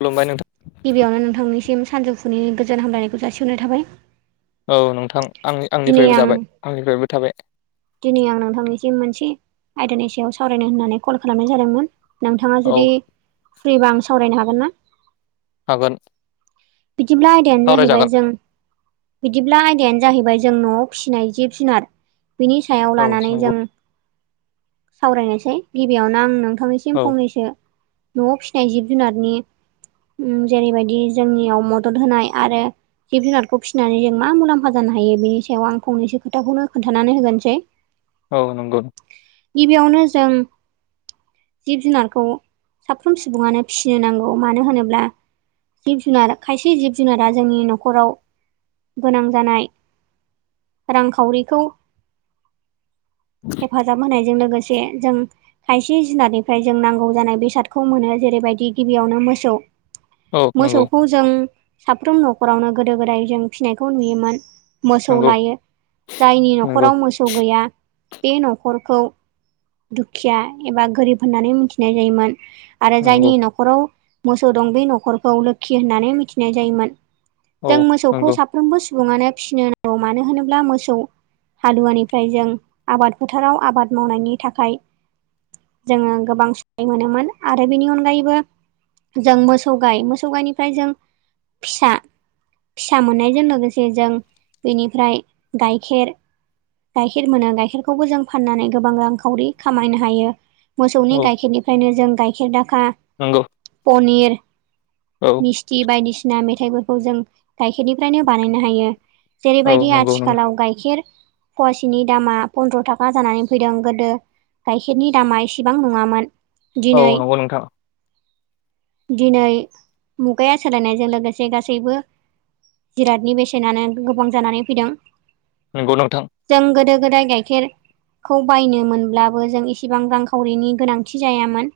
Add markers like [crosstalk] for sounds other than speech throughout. खलुमबाय नोंथां गिबियावनो नोंथांनिसिम सानजौफुनि गोजोन हामलायनायखौ जासिहरनाय थाबाय औ नोंथां आंनि दिनै आंनिफ्रायबो आं जाबाय आंनिफ्रायबो थाबाय दिनै आं नोंथांनिसिम मोनसे आयदानि सायाव सावरायनो होननानै कल खालामनाय जादोंमोन नोंथाङा औ जुदि फ्रिबा आं सावरायनो हागोन ना हागोन बिदिब्ला आयदायानो जाहैबाय सावरायजागोन जों बिदिब्ला आयदायानो जाहैबाय जों न'आव फिसिनाय जिब जुनार बिनि सायाव औ लानानै नंगौ जों सावरायनोसै गिबियावनो आं नोंथांनि सिम औ फंनैसो न'आव फिसिनाय जिब जुनारनि जेरैबायदि जोंनियाव मदद होनाय आरो जिब जुनारखौ फिसिनानै जों मा मुलाम्फा जानो हायो बेनि सायाव आं फंनैसो खोथाखौनो खोन्थानानै होगोनोसै [inaudible] औ नंगौ गिबियावनो जों जिब जुनारखौ साफ्रोम सुबुङानो फिसिनो नांगौ मानो होनोब्ला जिब जुनार खायसे जिब जुनारा जोंनि न'खराव गोनां जानाय रांखावरिखौ हेफाजाब होनायजों लोगोसे से जों खायसे जुनारनिफ्राय जों नांगौ जानाय बेसादखौ मोनो जेरैबायदि गिबियावनो मोसौ औ नंगौ मोसौखौ जों साफ्रोम न'खरावनो गोदो गोदाय जों फिसिनायखौ नुयोमोन मोसौ नंगौ लायो जायनि नंगौ न'खराव मोसौ गैया बे न'खरखौ दुखिया एबा गोरिब होननानै मिथिनाय जायोमोन आरो जायनि नंगौ न'खराव मोसौ दं बे न'खरखौ लोखि होननानै मिथिनाय जायोमोन औ जों मोसौखौ नंगौ साफ्रोमबो सुबुङानो फिसिनो नांगौ मानो होनोब्ला मोसौ हालुवानिफ्राय जों आबाद फोथाराव आबाद मावनायनि थाखाय जोङो गोबां साय मोनोमोन आरो बेनि अनगायैबो जों मोसौ गाय मोसौ गायनिफ्राय जों फिसा फिसा मोननायजों लोगोसे जों बेनिफ्राय गाइखेर गाइखेर मोनो गाइखेरखौबो जों फाननानै गोबां रांखावरि खामायनो हायो मोसौनि औ गाइखेरनिफ्रायनो जों गाइखेर दाखा नंगौ पनिर औ खस्थि बायदिसिना मेथाइफोरखौ जों गाइखेरनिफ्रायनो बानायनो हायो औ जेरैबायदि नंगौ नंगौ आथिखालाव गाइखेर फवासेनि दामा पन्द्र' थाखा जानानै फैदों गोदो गाइखेरनि दामा इसेबां नङामोन औ दिनै नंगौ नोंथां दिनै मुगाया सोलायनायजों लोगोसे गासैबो जिरादनि बेसेनानो गोबां जानानै फैदों नोंगौ नोंथां जों गोदो गोदाय गाइखेर खौ बायनो मोनब्लाबो जों इसेबां रांखावरिनि गोनांथि जायामोन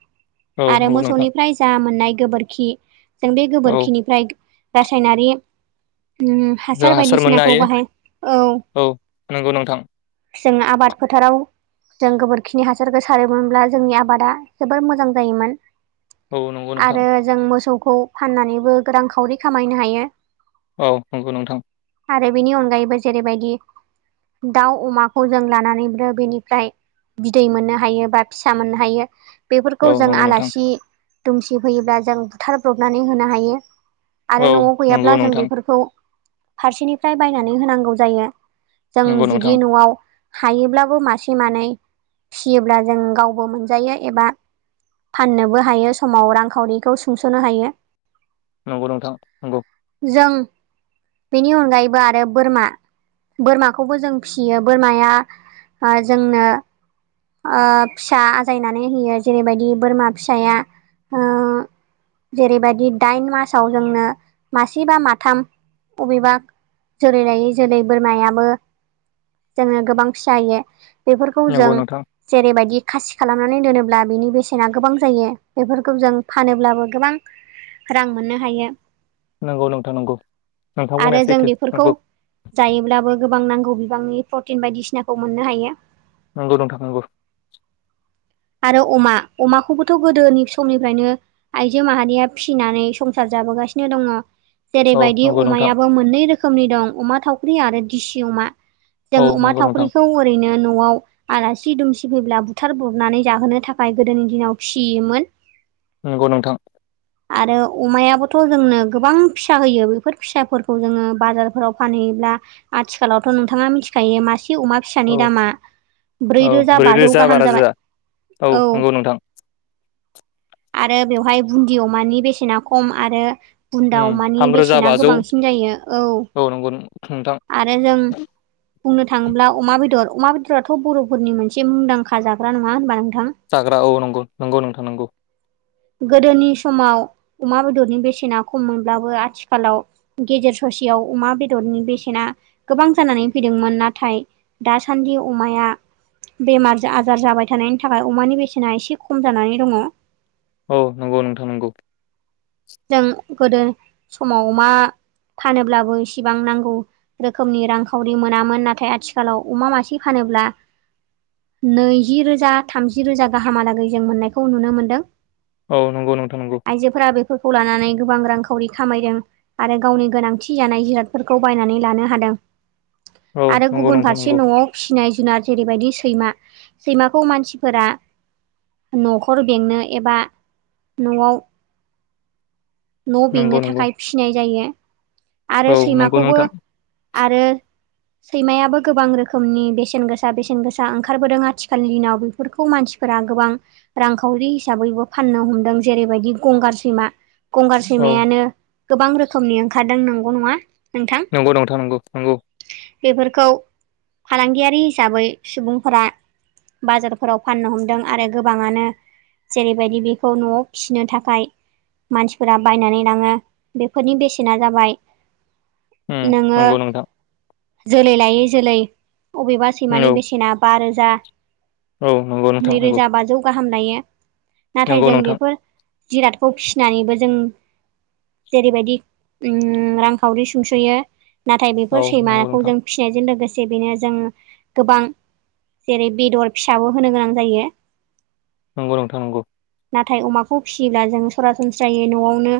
औ आरो नंगौ नोंथां मोसौनिफ्राय जा मोननाय गोबोरखि जों बे औ गोबोरखिनिफ्राय रासायनारि जों हासार मोननो बायदिसिनाखौ हायो बाहाय औ नंगौ नोंथां जों आबाद फोथाराव जों गोबोरखिनि हासारखौ सारोमोनब्ला जोंनि आबादा जोबोर मोजां जायोमोन। औ नंगौ नोंथां आरो जों मोसौखौ फाननानैबो गोरां खावरि खामायनो हायो। औ नंगौ नोंथां। आरो बेनि अनगायैबो जेरैबायदि दाउ अमाखौ जों लानानै ब्रो बेनिफ्राय बिदै मोननो हायो बा फिसा मोननो हायो। बेफोरखौ औ जों नंगौ नोंथां आलासि दुमसि फैयोब्ला जों बुथारब्रबनानै होनो हायो। आरो औ न'आव गैयाब्ला नंगौ जों नोंथां बेफोरखौ फारसेनिफ्राय बायनानै होनांगौ जायो जों नंगौ नोंथां जुदि न'आव हायोब्लाबो मासे मानै फियोब्ला जों गावबो मोनजायो एबा फाननोबो हायो समाव रांखावरिखौ सुंस'नो हायो। नंगौ नोंथां नंगौ। जों बेनि अनगायैबो आरो बोरमा। बोरमाखौबो जों फिसियो बोरमाया जोंनो फिसा आजायनानै होयो जेरैबायदि बोरमा फिसाया ओ जेरैबायदि दाइन मासाव जोंनो मासे बा माथाम अबेबा जुरै लाय जोलै बोरमायाबो जोङो गोबां फिसायो। बेफोरखौ जों नंगौ नोंथां जेरैबायदि खासि खालामनानै दोनोब्ला बिनि बेसेना गोबां जायो बेफोरखौ जों फानोब्लाबो गोबां रां मोननो हायो। नंगौ नंगौ नोंथां नंगौ नोंथां आरो बुंनाया जों सैथो बेफोरखौ नंगौ जायोब्लाबो गोबां नांगौ बिबांनि प्रटिन बायदिसिनाखौ मोननो हायो। नंगौ नोंथां नंगौ। आरो अमा अमाखौबोथ' गोदोनि समनिफ्रायनो आइजो माहारिया फिसिनानै संसार जाबोगासिनो दंङो। औ जेरैबायदि नंगौ नोंथां अमायाबो मोननै रोखोमनि दं अमा थावख्रि आरो दिसि अमा। औ जों अमा नंगौ नोंथां थावख्रिखौ ओरैनो न'आव आलासि दुमसि फैब्ला बुथार बबनानै जाहोनो थाखाय गोदोनि दिनाव फिसियोमोन। नंगौ नोंथां। [inaudible] आरो अमायाबोथ' जोंनो गोबां फिसा होयो बेफोर फिसाफोरखौ जोंङो बाजारफोराव फानहैयोब्ला आथिखालावथ' नोंथांङा मिथिखायो मासे अमा औ फिसानि दामा औ ब्रैरोजा ब्रै बाजौ रोजा बा गाहाम जाबाय। रोजा औ नंगौ नोंथां। आरो बेवहाय बुन्दि अमानि बेसेना खम आरो बुन्दाव मानि थामरोजा बेसेना बाजौ गोबांसिन जायो औ नंगौ नोंथां आरो जों बुंनो थाङोब्ला अमा बेदर अमा बेदराथ' बर'फोरनि मोनसे मुंदांखा जाग्रा नंङा होनबा नोंथां? जाग्रा औ नंगौ नंगौ नोंथां नंगौ। गोदोनि समाव अमा बेदरनि बेसेना खम मोनब्लाबो आथिखालाव गेजेर ससेयाव अमा बेदरनि बेसेना गोबां जानानै फैदोंमोन नाथाय दासान्दि अमाया बेमार आजार जाबाय थानायनि थाखाय अमानि बेसेना एसे खम जानानै दङ। औ नंगौ नोंथां नंगौ। जों गोदो समाव मा फानोब्लाबो इसेबां नांगौ रोखोमनि रांखावरि मोनामोन नाथाय आथिखालाव अमा मासे फानोब्ला नैजि रोजा थामजि रोजा गाहामहालागै जों मोननायखौ नुनो मोनदों। औ नंगौ नोंथां नंगौ। आइजोफोरा बेफोरखौ लानानै गोबां रांखावरि खामायदों। आरो गावनि गोनांथि जानाय जिरादफोरखौ बायनानै लानो हादों औ आरो नंगौ गुबुन नोंथां फारसे नंगौ एसे न'आव फिसिनाय जुनार जेरैबायदि सैमा सैमाखौ मानसिफोरा न'खर बेंनो एबा न'आव न' नंगौ बेंनो नंगौ थाखाय फिसिनाय जायो आरो औ नंगौ सैमाखौबो नोंथां आरो। सैमायाबो गोबां रोखोमनि बेसेन गोसा बेसेन गोसा ओंखारबोदों आथिखालनि दिनाव। मानसिफोरा गोबां रांखावरि हिसाबैबो फाननो हमदों जेरैबायदि गंगार सैमा गंगार औ सैमायानो गोबां रोखोमनि ओंखारदों नंगौ नङा। नोंथां नंगौ नोंथां नंगौ नंगौ। बेफोरखौ फालांगियारि हिसाबै सुबुंफोरा बाजारफोराव फाननो हमदों आरो गोबाङानो जेरैबायदि बेखौ न'आव फिसिनो थाखाय मानसिफोरा बायनानै लाङो बेफोरनि बेसेना जाबाय। उम नोङो नंगौ नोंथां जोलै लायै जोलै अबेबा औ सैमानि बेसेना बा रोजा औ नंगौ नै नोंथां नंगौ रोजा बाजौ गाहाम नायो। नाथाय नंगौ जों नोंथां बेफोर जिरादखौ फिसिनानैबो जों जेरैबायदि रांखावरि सुंसोयो नाथाय औ बेफोर नंगौ सैमाखौ नोंथां जों फिसिनायजों लोगोसे बेनो जोङो गोबां जेरै बेदर फिसाबो होनो गोनां जायो। नंगौ नोंथांनांगौ। नाथाय अमाखौ फिसियोब्ला जों सरासनस्रायै न'आवनो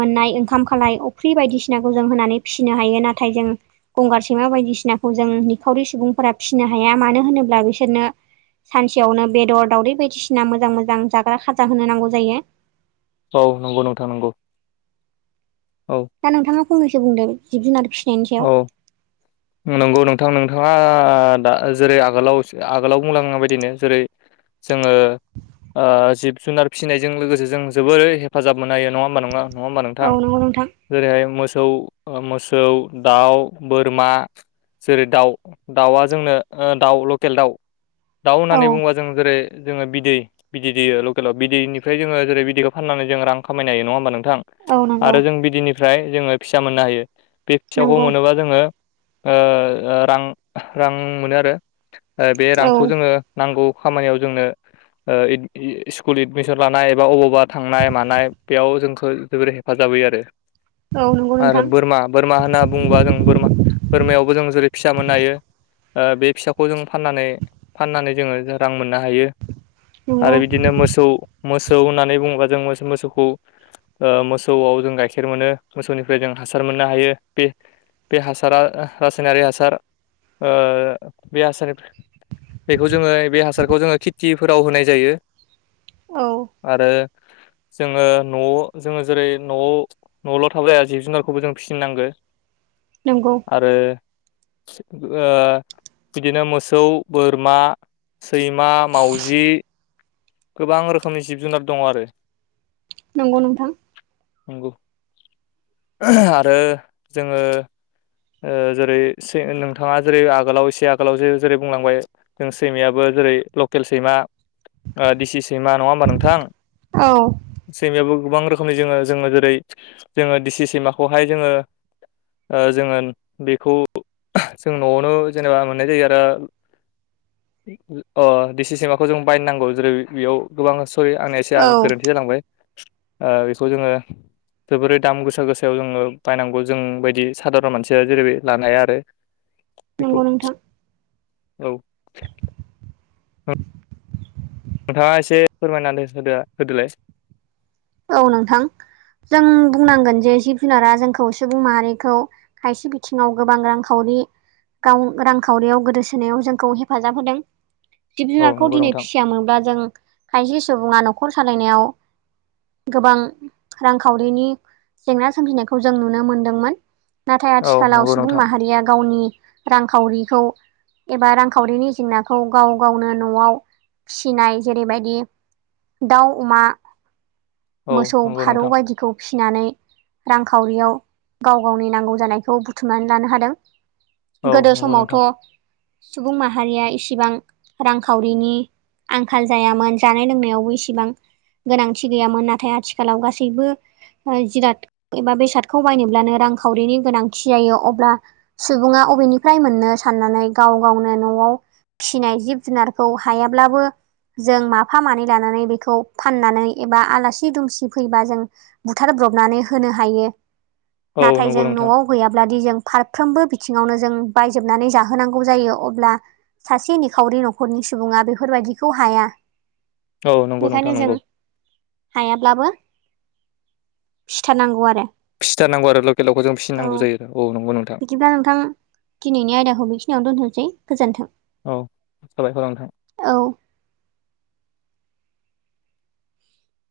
मोननाय ओंखाम खालाय अफ्रि बायदिसिनाखौ जों होनानै फिसिनो हायो नाथाय जों गंगार सैमा बायदिसिनाखौ जों निखावरि सुबुंफोरा फिसिनो हाया मानो होनोब्ला बिसोरनो सानसेयावनो बेदर दाउदै बायदिसिना मोजां मोजां जाग्रा खाजा होनो नांगौ जायो। औ नंगौ नोंथां नंगौ। औ। दा नोंथाङा फंनैसो बुंदों जिब जुनार फिसिनायनि औ सायाव नंगौ नोंथां नोंथाङा दा जेरै आगोलाव आगोलाव बुंलांनाय बायदिनो जेरै- जोङो। जिब जुनार फिसिनायजों लोगोसे जों जोबोरै हेफाजाब मोननो हायो नङा होमबा नङा? नङा होमबा नोंथां औ नंगौ नोंथां जेरैहाय मोसौ मोसौ। दाउ बोरमा, जेरै दाउ दाउआ जोंनो दाउ लकेल दाउ दाउ औ होननानै बुङोबा। जों जेरै जोङो बिदै बिदि दै लकेलाव बिनिफ्राय जोङो जेरै बिदै खौ फाननानै जों रां खामनो हायो नङा होनबा नोंथां? औ थां नंगौ आरो जों बिदिनिफ्राय जोङो फिसा मोननो हायो। बे फिसाखौ नंगौ मोनोबा जोङो रां रां मोनो आरो। बे औ रांखौ जोङो नांगौ खामानियाव जोंनो स्कुल एडमिसन लानाय एबा अबावबा थांनाय मानाय बेयाव जोंखौ जोबोर हेफाजाब होयो आरो। [inaudible] नंगौ आरो नोंथां बोरमा बोरमा होनना बुङोबा जों बोरमा बोरमायावबो जों जेरै फिसा मोननो हायो। बे फिसाखौ जों फाननानै फाननानै जोङो रां मोननो हायो। नंगौ आरो बिदिनो मोसौ मोसौ होननानै बुङोबा जों मो मोसौखौ। मोसौआव जों गाइखेर मोनो मोसौनिफ्राय जों हासार मोननो हायो। बे बे हासारा रासायनारि हासार बे हासारनिफ्राय बेखौ जोङो बे हासारखौ जोङो खेथिफोराव होनाय जायो। औ। आरो। जोङो न'आव जोङो जेरै न'आव न'ल' थाबाया जिब जुनारखौबो जों फिसिनांगो‌। नोंगौ। आरो बिदिनो मोसौ, बोरमा, सैमा मावजि गोबां रोखोमनि जिब जुनार दङ आरो नंगौ नोंथां नोंगौ [unintelligible] आरो जोङो ओ जेरै से नोंथाङा जेरै आगोलाव एसे आगोलाव जे-जेरै बुंलांबाय जों सैमायाबो जेरै लकेल सैमा ओ डिसि सैमा नङा होमबा नोंथां औ सैमायावो गोबां रोखोमनि जोङो जोङो जेरै जोङो डिसि सैमाखौहाय जोङो ओ जोङो बेखौ जों न'आवनो जेनेबा मोननाय जायो आरो अ डिसि सैमाखौ जों बायनो नांगौ जेरै बेयाव गोबां सरि आंनिया एसे औ गोरोन्थि जालांबाय ओ बेखौ जोङो जोबोरै दाम गोसा गोसायाव जोङो बायनांगौ जों बायदि साधारन मानसिया जेरैबाय लानो हाया आरो बेखौ नंगौ नोंथां औ नोंथाङा एसे फोरमायनानै होदो होदोलाय औ नोंथां जों बुंनांगोन जे जिब जुनारा जोंखौ सुबुं माहारिखौ खायसे बिथिङाव गोबां रांखावरि गाव रांखावरियाव गोदोसोनायाव जोंखौ हेफाजाब होदों जिब औ जुनारखौ नंगौ दिनै नोंथां फिसियामोनब्ला जों खायसे सुबुङा नखर सालायनायाव गोबां रांखावरिनि जेंना सोमजिनायखौ जों नुनो मोनदोंमोन नाथाय औ आथिखालाव नंगौ सुबुं नोंथां माहारिया गावनि रांखावरिखौ एबा रांखावरिनि जेंनाखौ गाव गावनो न'आव फिसिनाय जेरैबायदि दाउ अमा औ मोसौ नंगौ फारौ नोंथां बायदिखौ फिनानै रांखावरियाव गाव गावनि नांगौ जानायखौ बुथुमनानै लानो हादों औ गोदो नंगौ नोंथां समावथ' सुबुं माहारिया इसिबां रांखावरिनि आंखाल जायामोन जानाय लोंनायावबो इसेबां गोनांथि गैयामोन नाथाय आथिखालाव गासैबो ओ जिराद एबा बेसादखौ बायनोब्लानो रांखावरिनि गोनांथि जायो अब्ला सुबुङा अबेनिफ्राय मोननो साननानै गाव गावनो न'आव फिसिनाय जिब जुनारखौ हायाब्लाबो जों माफा मानै लानानै बेखौ फाननानै एबा आलासि दुमसि फैबा जों बुथारब्रबनानै होनो हायो औ नाथाय जों नंगौ नोंथां न'आव गैयाब्लादि जों फारफ्रोमबो बिथिङावनो जों बायजोबनानै जाहोनांगौ जायो अब्ला सासे निखावरि नखरनि सुबुङा बेफोरबायदिखौ हाया औ नंगौ बेखायनो नोंथां जों नंगौ हायाब्लाबो फिथारनांगौ आरो फिथारनांगौ आरो लकेल दावखौ जों फिसिनांगौ जायो औ नंगौ नोंथां बिदिबा नोंथां दिनैनि आयदाखौ बेखिनियाव दोनथ'सै गोजोन्थों औ साबायखर नोंथां औ